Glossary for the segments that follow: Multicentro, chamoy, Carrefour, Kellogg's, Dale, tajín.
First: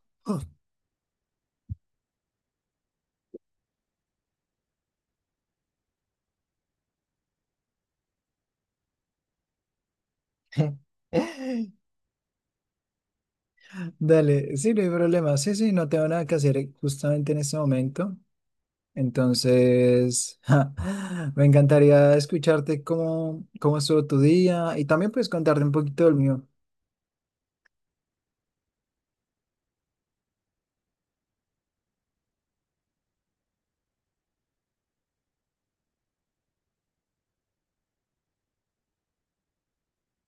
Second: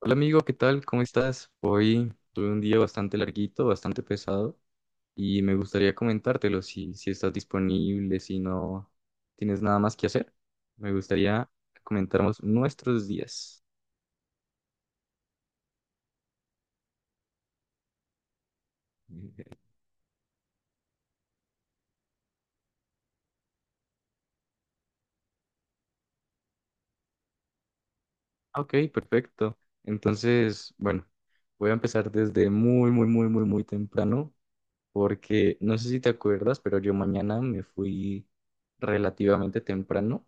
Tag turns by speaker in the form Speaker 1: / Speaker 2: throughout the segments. Speaker 1: Hola amigo, ¿qué tal? ¿Cómo estás? Hoy tuve un día bastante larguito, bastante pesado y me gustaría comentártelo si estás disponible, si no tienes nada más que hacer. Me gustaría comentarnos nuestros días.
Speaker 2: Dale, sí, no hay problema. Sí, sí, no tengo nada que hacer justamente en este momento.
Speaker 1: Y
Speaker 2: Entonces, me encantaría escucharte cómo estuvo tu día y también puedes contarte un poquito del mío.
Speaker 1: "Ah, ok, perfecto. Entonces, bueno, voy a empezar desde muy, muy, muy, muy, muy temprano porque no sé si te acuerdas, pero yo mañana me fui relativamente temprano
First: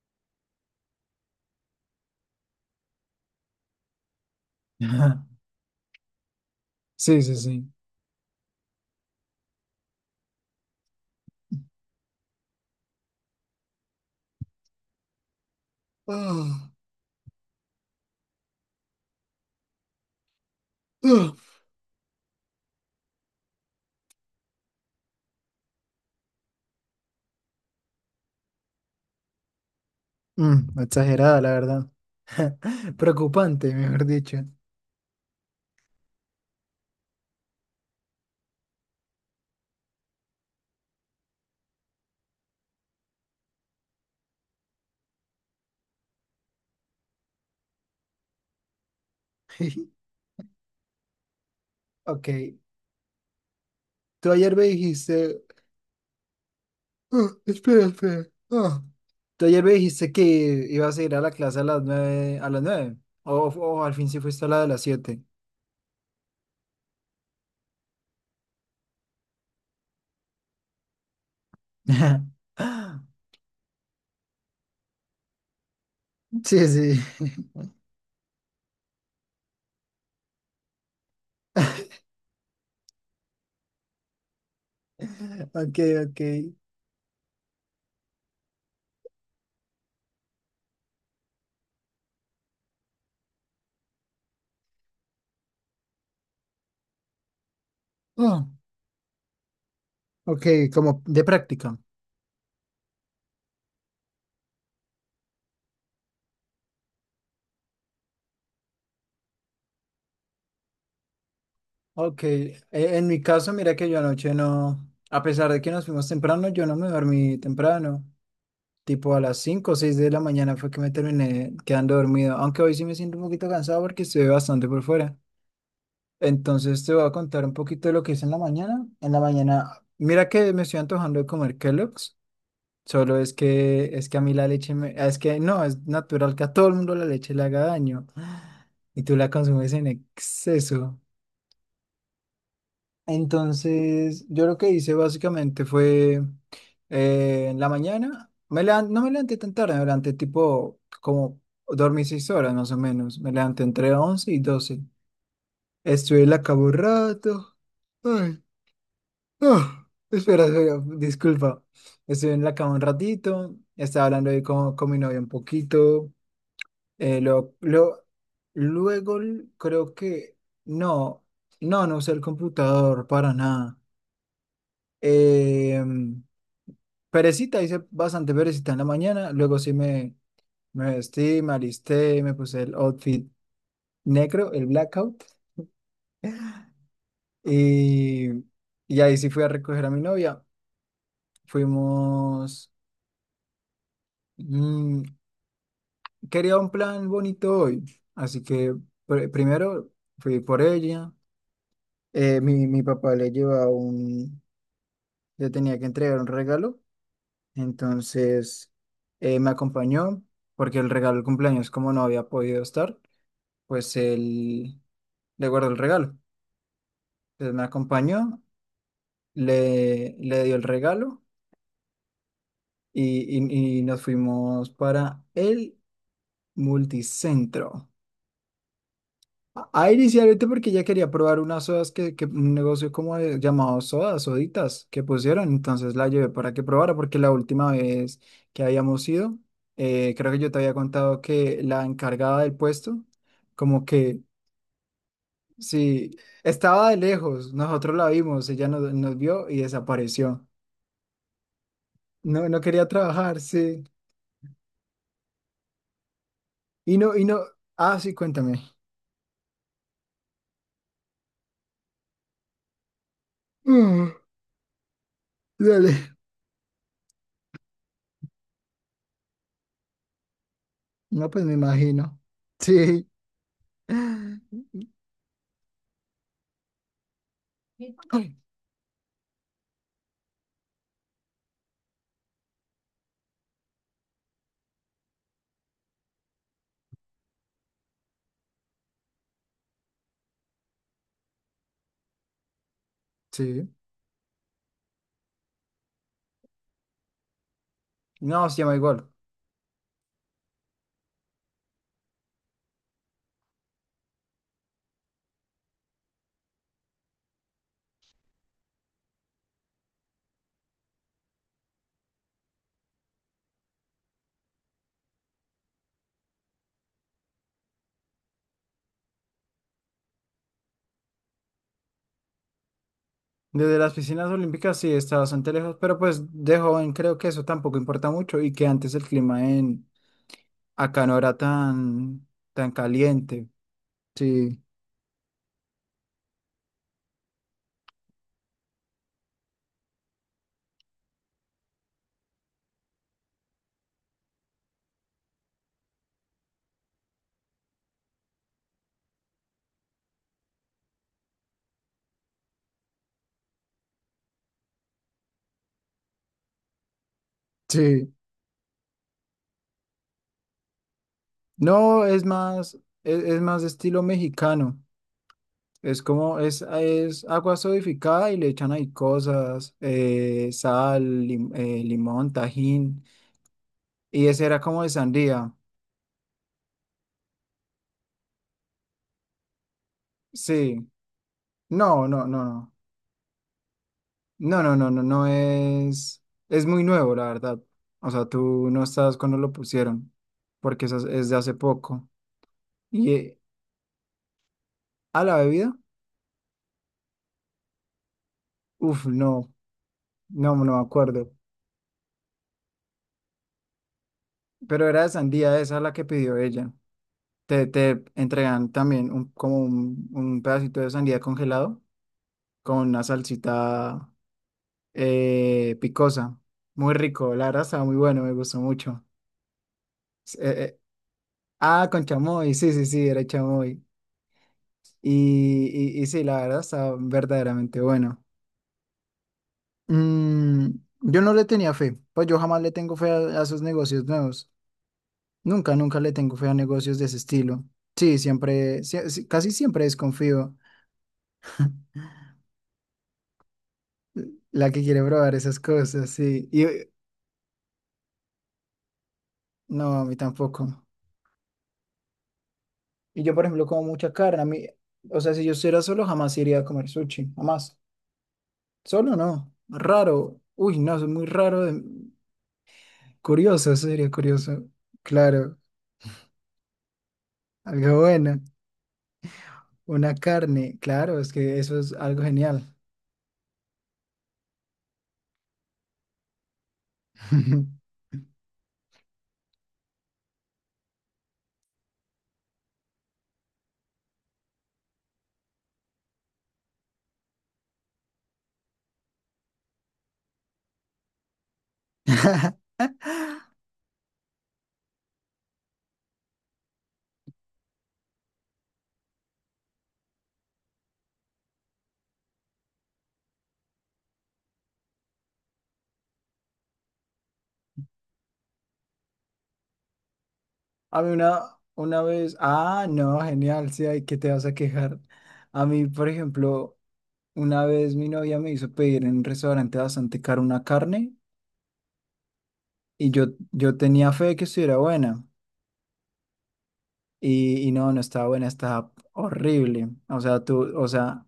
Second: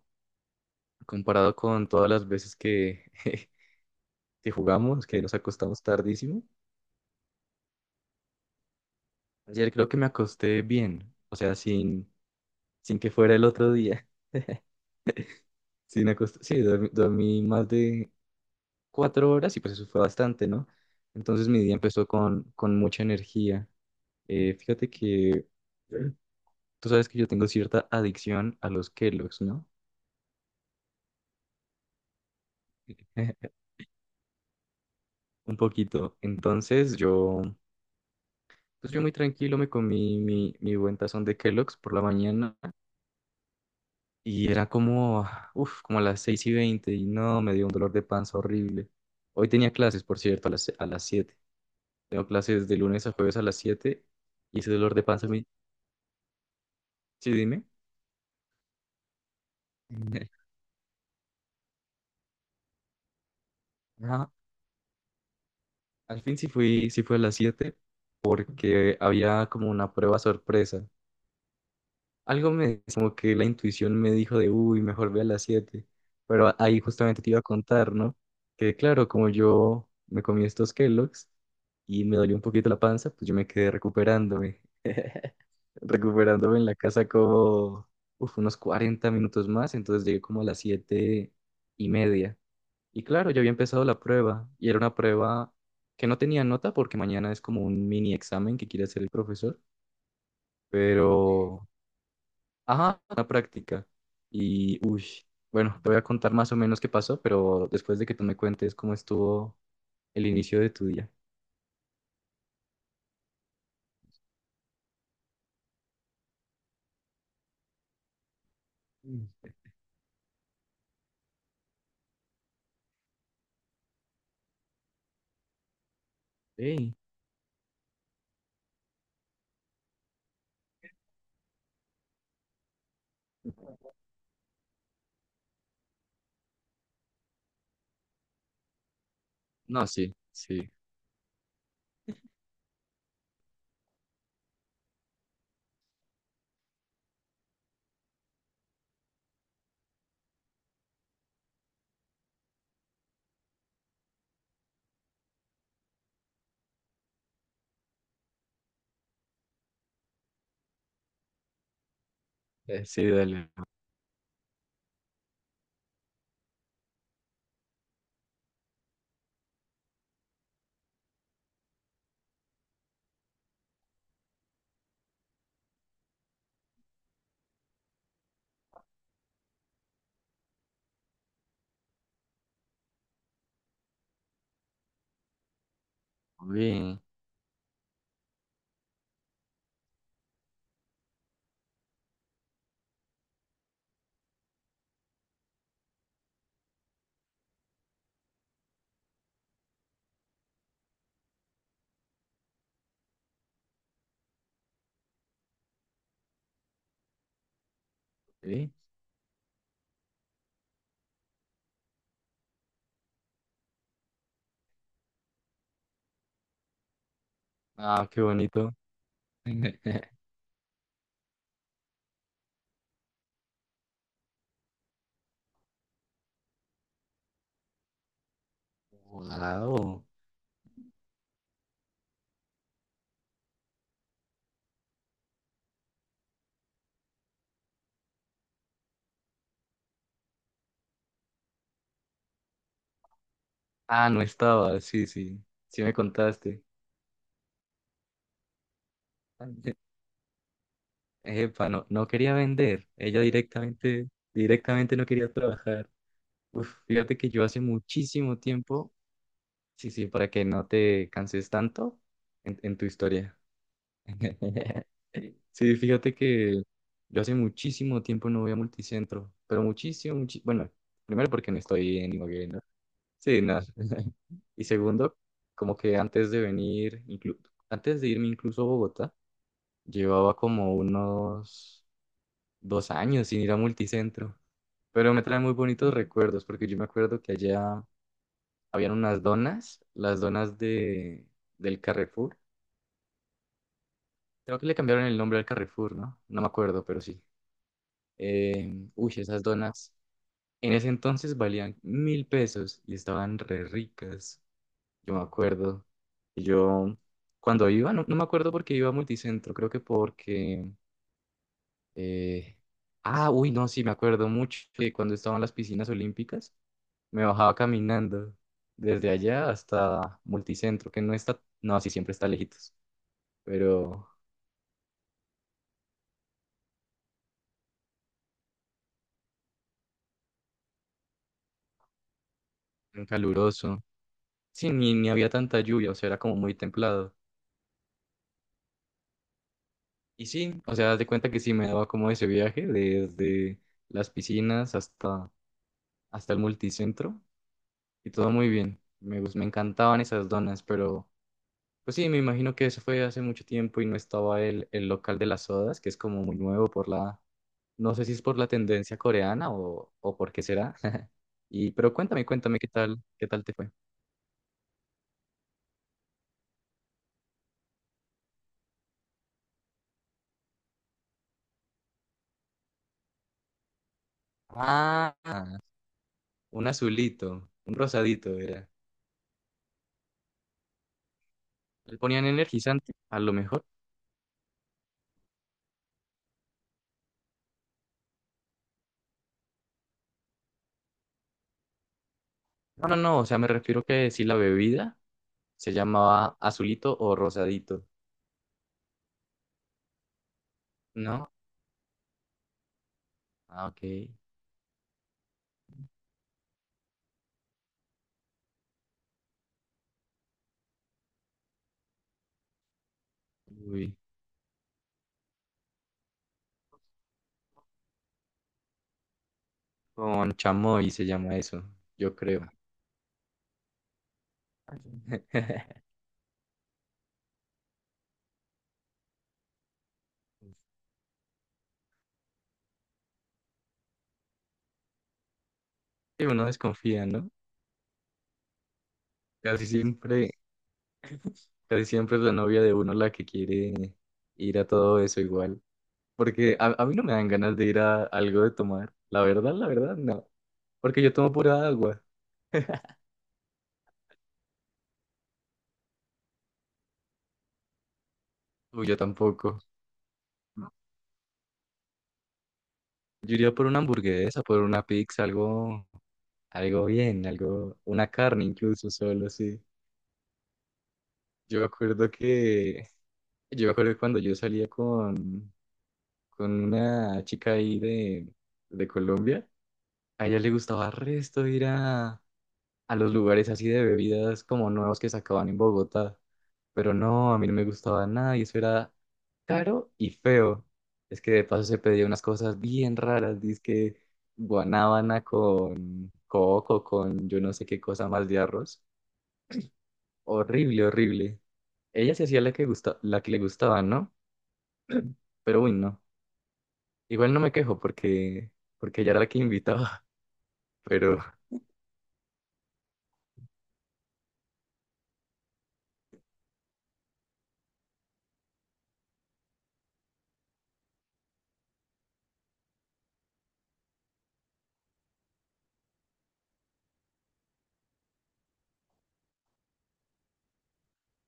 Speaker 1: comparado con todas las veces que... Si jugamos, que nos acostamos tardísimo.
Speaker 2: Sí, sí, sí.
Speaker 1: Ayer creo que me acosté bien, o sea, sin que fuera el otro día. Sin acost- Sí,
Speaker 2: Ah,
Speaker 1: dormí más de 4 horas y pues eso fue bastante, ¿no? Entonces
Speaker 2: ah.
Speaker 1: mi día empezó con mucha energía. Fíjate que tú sabes que yo tengo cierta adicción a los Kellogg's, ¿no?
Speaker 2: Mm, exagerada, la verdad. Preocupante, mejor dicho.
Speaker 1: Un poquito. Entonces yo, pues yo muy tranquilo me comí mi buen tazón de Kellogg's por la mañana. Y era como, uff, como a las 6:20 y no, me dio un dolor de panza horrible. Hoy tenía clases, por cierto, a las siete. Tengo
Speaker 2: Ok,
Speaker 1: clases de lunes a jueves a las 7
Speaker 2: tú ayer
Speaker 1: y
Speaker 2: me
Speaker 1: ese dolor de panza
Speaker 2: dijiste.
Speaker 1: me... Sí, dime.
Speaker 2: Espera. Tú ayer me dijiste que ibas a ir a la clase a las nueve, a las nueve. O al fin sí
Speaker 1: Ajá.
Speaker 2: fuiste a la de las siete.
Speaker 1: Al fin sí fui, sí fue a las 7 porque había como una prueba sorpresa. Algo me, como que la intuición me dijo de, uy, mejor ve a las 7.
Speaker 2: Sí,
Speaker 1: Ahí
Speaker 2: sí.
Speaker 1: justamente te iba a contar, ¿no? Que claro, como yo me comí estos Kellogg's y me dolió un poquito la panza, pues yo me quedé recuperándome.
Speaker 2: Ok, ok.
Speaker 1: Recuperándome en la casa como, uf, unos 40 minutos más. Entonces llegué como a las 7:30. Y claro, yo había empezado la prueba y era una prueba que no tenía nota porque mañana es como un mini
Speaker 2: Ah,
Speaker 1: examen que quiere hacer el profesor. Ok.
Speaker 2: ok, como de
Speaker 1: Pero
Speaker 2: práctica.
Speaker 1: ajá, la práctica. Y, uy, bueno, te voy a contar más o menos qué pasó, pero después de que tú me cuentes cómo estuvo el inicio de tu día.
Speaker 2: Ok, en mi caso, mira que yo anoche no, a pesar de que nos fuimos temprano, yo no me dormí temprano. Tipo a las
Speaker 1: Mm.
Speaker 2: 5 o 6 de la mañana fue que me terminé quedando dormido. Aunque hoy sí me siento un poquito cansado porque estuve bastante por fuera. Entonces te
Speaker 1: Sí.
Speaker 2: voy a contar un poquito de lo que hice en la mañana. En la mañana, mira que me estoy antojando de comer Kellogg's. Solo es que a mí la leche me, es que no, es natural que a todo el mundo la leche le haga daño. Y tú la consumes
Speaker 1: No,
Speaker 2: en
Speaker 1: sí, sí.
Speaker 2: exceso. Entonces, yo lo que hice básicamente fue en la mañana, no me levanté tan tarde, me levanté tipo como dormí seis horas más o menos. Me levanté entre 11 y doce. Estuve en la cama un rato. Espera, disculpa. Estuve en la cama un
Speaker 1: Sí, dale.
Speaker 2: ratito, estaba hablando ahí con mi novia un poquito. eh, lo, lo- creo que no, no, no usé el computador para nada. Eh, perecita, hice bastante perecita en la mañana. Luego sí me vestí, me alisté, me puse el outfit negro, el blackout.
Speaker 1: Bien.
Speaker 2: Y, y ahí sí fui a recoger a mi novia. Fuimos. mm, quería un plan bonito hoy, así que primero fui por ella. Mi papá le llevaba un, le tenía que entregar un regalo,
Speaker 1: Sí.
Speaker 2: entonces me acompañó porque el regalo del cumpleaños, como no había podido estar, pues él le guardó el regalo. Entonces me
Speaker 1: Ah, qué
Speaker 2: acompañó,
Speaker 1: bonito.
Speaker 2: le dio el regalo y, y nos fuimos para el multicentro.
Speaker 1: Wow.
Speaker 2: Inicialmente porque ella quería probar unas sodas que un negocio como llamado sodas, soditas, que pusieron, entonces la llevé para que probara, porque la última vez que habíamos ido, creo que yo te había contado que la encargada del puesto, como
Speaker 1: Ah,
Speaker 2: que
Speaker 1: no estaba. Sí, sí. Sí me
Speaker 2: sí,
Speaker 1: contaste.
Speaker 2: estaba de lejos, nosotros la vimos, ella nos, nos vio y desapareció.
Speaker 1: Epa, no, no quería
Speaker 2: No, no
Speaker 1: vender.
Speaker 2: quería
Speaker 1: Ella
Speaker 2: trabajar, sí.
Speaker 1: directamente, directamente no quería trabajar. Uf, fíjate
Speaker 2: Y
Speaker 1: que
Speaker 2: no,
Speaker 1: yo hace
Speaker 2: ah, sí,
Speaker 1: muchísimo
Speaker 2: cuéntame.
Speaker 1: tiempo. Sí, sí, para que no te canses tanto en tu historia.
Speaker 2: Mm,
Speaker 1: Sí,
Speaker 2: dale.
Speaker 1: fíjate que yo hace muchísimo tiempo no voy a multicentro, pero muchísimo, muchi- bueno, primero
Speaker 2: No, pues
Speaker 1: porque
Speaker 2: me
Speaker 1: no estoy en
Speaker 2: imagino.
Speaker 1: Imogen, ¿no?
Speaker 2: Sí.
Speaker 1: Sí, no. Y segundo, como que antes de venir, antes de irme incluso a Bogotá, llevaba como unos 2 años sin ir a multicentro, pero me trae muy bonitos recuerdos porque yo me acuerdo que allá habían unas donas, las donas del Carrefour.
Speaker 2: Sí.
Speaker 1: Creo que le cambiaron el nombre al Carrefour, ¿no? No me acuerdo, pero sí.
Speaker 2: No, se llama igual.
Speaker 1: Uy, esas donas. En ese entonces valían 1000 pesos y estaban re ricas. Yo me acuerdo. Y yo, cuando iba, no, no me acuerdo porque iba a Multicentro, creo que porque... eh, ah, uy, no, sí, me acuerdo mucho que cuando estaban las piscinas olímpicas, me bajaba caminando desde allá hasta Multicentro, que no está... No, sí, siempre está lejitos,
Speaker 2: Desde las
Speaker 1: pero
Speaker 2: piscinas olímpicas sí está bastante lejos, pero pues de joven creo que eso tampoco importa mucho y que antes el clima en acá no era tan
Speaker 1: en
Speaker 2: caliente.
Speaker 1: caluroso.
Speaker 2: Sí,
Speaker 1: Sí, ni, ni había tanta lluvia, o sea, era como muy templado. Y sí, o sea, haz de cuenta que sí me daba como ese viaje desde las piscinas hasta, hasta el multicentro y todo muy bien. Me encantaban esas donas, pero pues sí, me imagino que eso fue hace mucho tiempo y no estaba el local de las sodas, que es como muy nuevo no sé
Speaker 2: sí.
Speaker 1: si es por la tendencia coreana o por qué será. Y, pero
Speaker 2: No,
Speaker 1: cuéntame,
Speaker 2: es
Speaker 1: cuéntame
Speaker 2: más, es,
Speaker 1: qué
Speaker 2: es
Speaker 1: tal te
Speaker 2: más de
Speaker 1: fue.
Speaker 2: estilo mexicano. Es como, es agua sodificada y le echan ahí cosas, sal, limón, tajín. Y ese era como de
Speaker 1: Ah,
Speaker 2: sandía.
Speaker 1: un azulito, un rosadito era.
Speaker 2: Sí.
Speaker 1: Le
Speaker 2: No,
Speaker 1: ponían
Speaker 2: no, no, no.
Speaker 1: energizante, a lo mejor.
Speaker 2: No, no, no, no, no es, es muy nuevo, la verdad. O sea, tú no estás cuando lo pusieron, porque eso es de hace poco.
Speaker 1: No, no,
Speaker 2: Y
Speaker 1: no, o sea,
Speaker 2: eh,
Speaker 1: me refiero que si la bebida
Speaker 2: a la
Speaker 1: se
Speaker 2: bebida,
Speaker 1: llamaba azulito o rosadito,
Speaker 2: no, no, no me
Speaker 1: ¿no?
Speaker 2: acuerdo.
Speaker 1: Ah, ok.
Speaker 2: Pero era de sandía, esa la que pidió ella. Te entregan también un, como un pedacito de sandía congelado con una
Speaker 1: Uy,
Speaker 2: salsita picosa. Muy rico, la verdad estaba muy bueno, me gustó mucho.
Speaker 1: con
Speaker 2: S- eh, eh,
Speaker 1: chamoy se llama eso,
Speaker 2: con
Speaker 1: yo creo.
Speaker 2: chamoy, sí, sí, sí, era chamoy. Y, y sí, la verdad está verdaderamente bueno. Mm, yo no le tenía fe, pues yo jamás le tengo fe a esos negocios nuevos. Nunca, nunca le
Speaker 1: Sí,
Speaker 2: tengo
Speaker 1: uno
Speaker 2: fe a negocios
Speaker 1: desconfía,
Speaker 2: de ese
Speaker 1: ¿no?
Speaker 2: estilo. Sí, sí, casi
Speaker 1: Casi
Speaker 2: siempre
Speaker 1: siempre,
Speaker 2: desconfío.
Speaker 1: casi siempre es la novia de uno la que quiere ir a
Speaker 2: La que
Speaker 1: todo
Speaker 2: quiere
Speaker 1: eso
Speaker 2: probar esas
Speaker 1: igual.
Speaker 2: cosas, sí.
Speaker 1: Porque a mí no me dan ganas de ir a algo de tomar. La
Speaker 2: No,
Speaker 1: verdad,
Speaker 2: a mí
Speaker 1: no.
Speaker 2: tampoco.
Speaker 1: Porque yo tomo pura agua.
Speaker 2: Y yo, por ejemplo, como mucha carne, a mí, o sea, si yo estuviera solo, jamás iría a comer sushi, jamás.
Speaker 1: Uy, yo
Speaker 2: Solo no,
Speaker 1: tampoco.
Speaker 2: raro. Uy, no, es muy raro.
Speaker 1: Yo iría por
Speaker 2: Curioso,
Speaker 1: una
Speaker 2: eso sería
Speaker 1: hamburguesa, por
Speaker 2: curioso.
Speaker 1: una pizza,
Speaker 2: Claro.
Speaker 1: algo, algo bien, algo,
Speaker 2: Algo
Speaker 1: una
Speaker 2: bueno,
Speaker 1: carne incluso solo, sí.
Speaker 2: una carne, claro, es que
Speaker 1: Yo me
Speaker 2: eso es
Speaker 1: acuerdo
Speaker 2: algo genial.
Speaker 1: que, yo me acuerdo cuando yo salía con una chica ahí de Colombia, a ella le gustaba resto ir a los lugares así de bebidas como nuevos que sacaban en Bogotá. Pero no, a mí no me gustaba nada y eso era caro y feo. Es que de paso se pedía unas cosas bien raras, dizque guanábana con coco, con yo no sé qué cosa más de arroz. Horrible, horrible. Ella se hacía la que gusta, la que le gustaba, ¿no? Pero uy, no. Igual no me quejo porque, porque ella era la que invitaba,
Speaker 2: A mí
Speaker 1: pero
Speaker 2: una, una vez, ah, no, genial, sí, hay que te vas a quejar. A mí, por ejemplo, una vez mi novia me hizo pedir en un restaurante bastante caro una carne y yo tenía fe de que estuviera buena y no, no estaba buena, estaba horrible. O sea, tú, o sea,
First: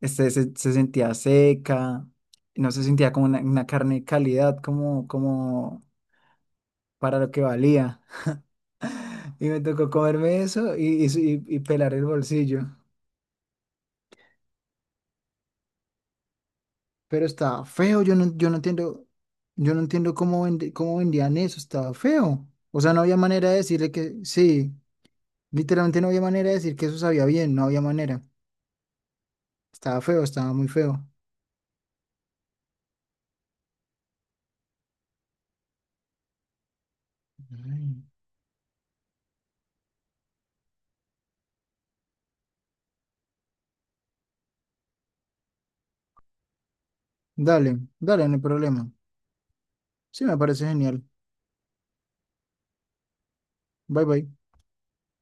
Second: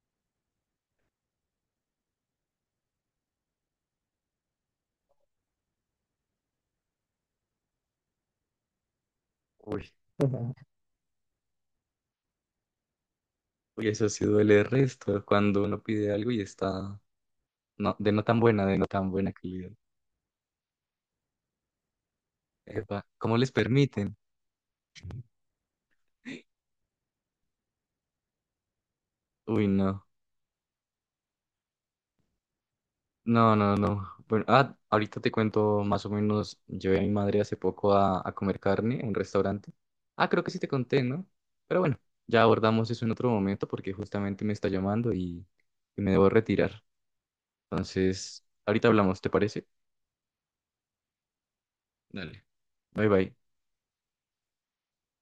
Speaker 2: se, se sentía seca, no se sentía como una carne de calidad, como, como para lo que valía. Y me tocó
Speaker 1: uy,
Speaker 2: comerme eso y, y pelar el bolsillo.
Speaker 1: uy, eso sí duele el resto cuando uno pide algo y está...
Speaker 2: Pero estaba
Speaker 1: No,
Speaker 2: feo,
Speaker 1: de
Speaker 2: yo
Speaker 1: no
Speaker 2: no,
Speaker 1: tan buena, de no tan buena calidad.
Speaker 2: yo no entiendo cómo, cómo vendían eso, estaba feo. O sea, no
Speaker 1: Epa,
Speaker 2: había
Speaker 1: ¿cómo les
Speaker 2: manera de decirle
Speaker 1: permiten?
Speaker 2: que sí, literalmente no había manera de decir que eso sabía bien, no había manera.
Speaker 1: Uy,
Speaker 2: Estaba
Speaker 1: no.
Speaker 2: feo, estaba muy feo.
Speaker 1: No, no, no. Bueno, ah, ahorita te cuento más o menos. Llevé a mi madre hace poco
Speaker 2: Ay.
Speaker 1: a comer carne en un restaurante. Ah, creo que sí te conté, ¿no? Pero bueno, ya abordamos eso en otro momento porque justamente me está llamando y me debo retirar.
Speaker 2: Dale, dale, no hay
Speaker 1: Entonces, ahorita
Speaker 2: problema.
Speaker 1: hablamos, ¿te parece?
Speaker 2: Sí, me parece genial.
Speaker 1: Dale. Bye, bye.
Speaker 2: Bye bye.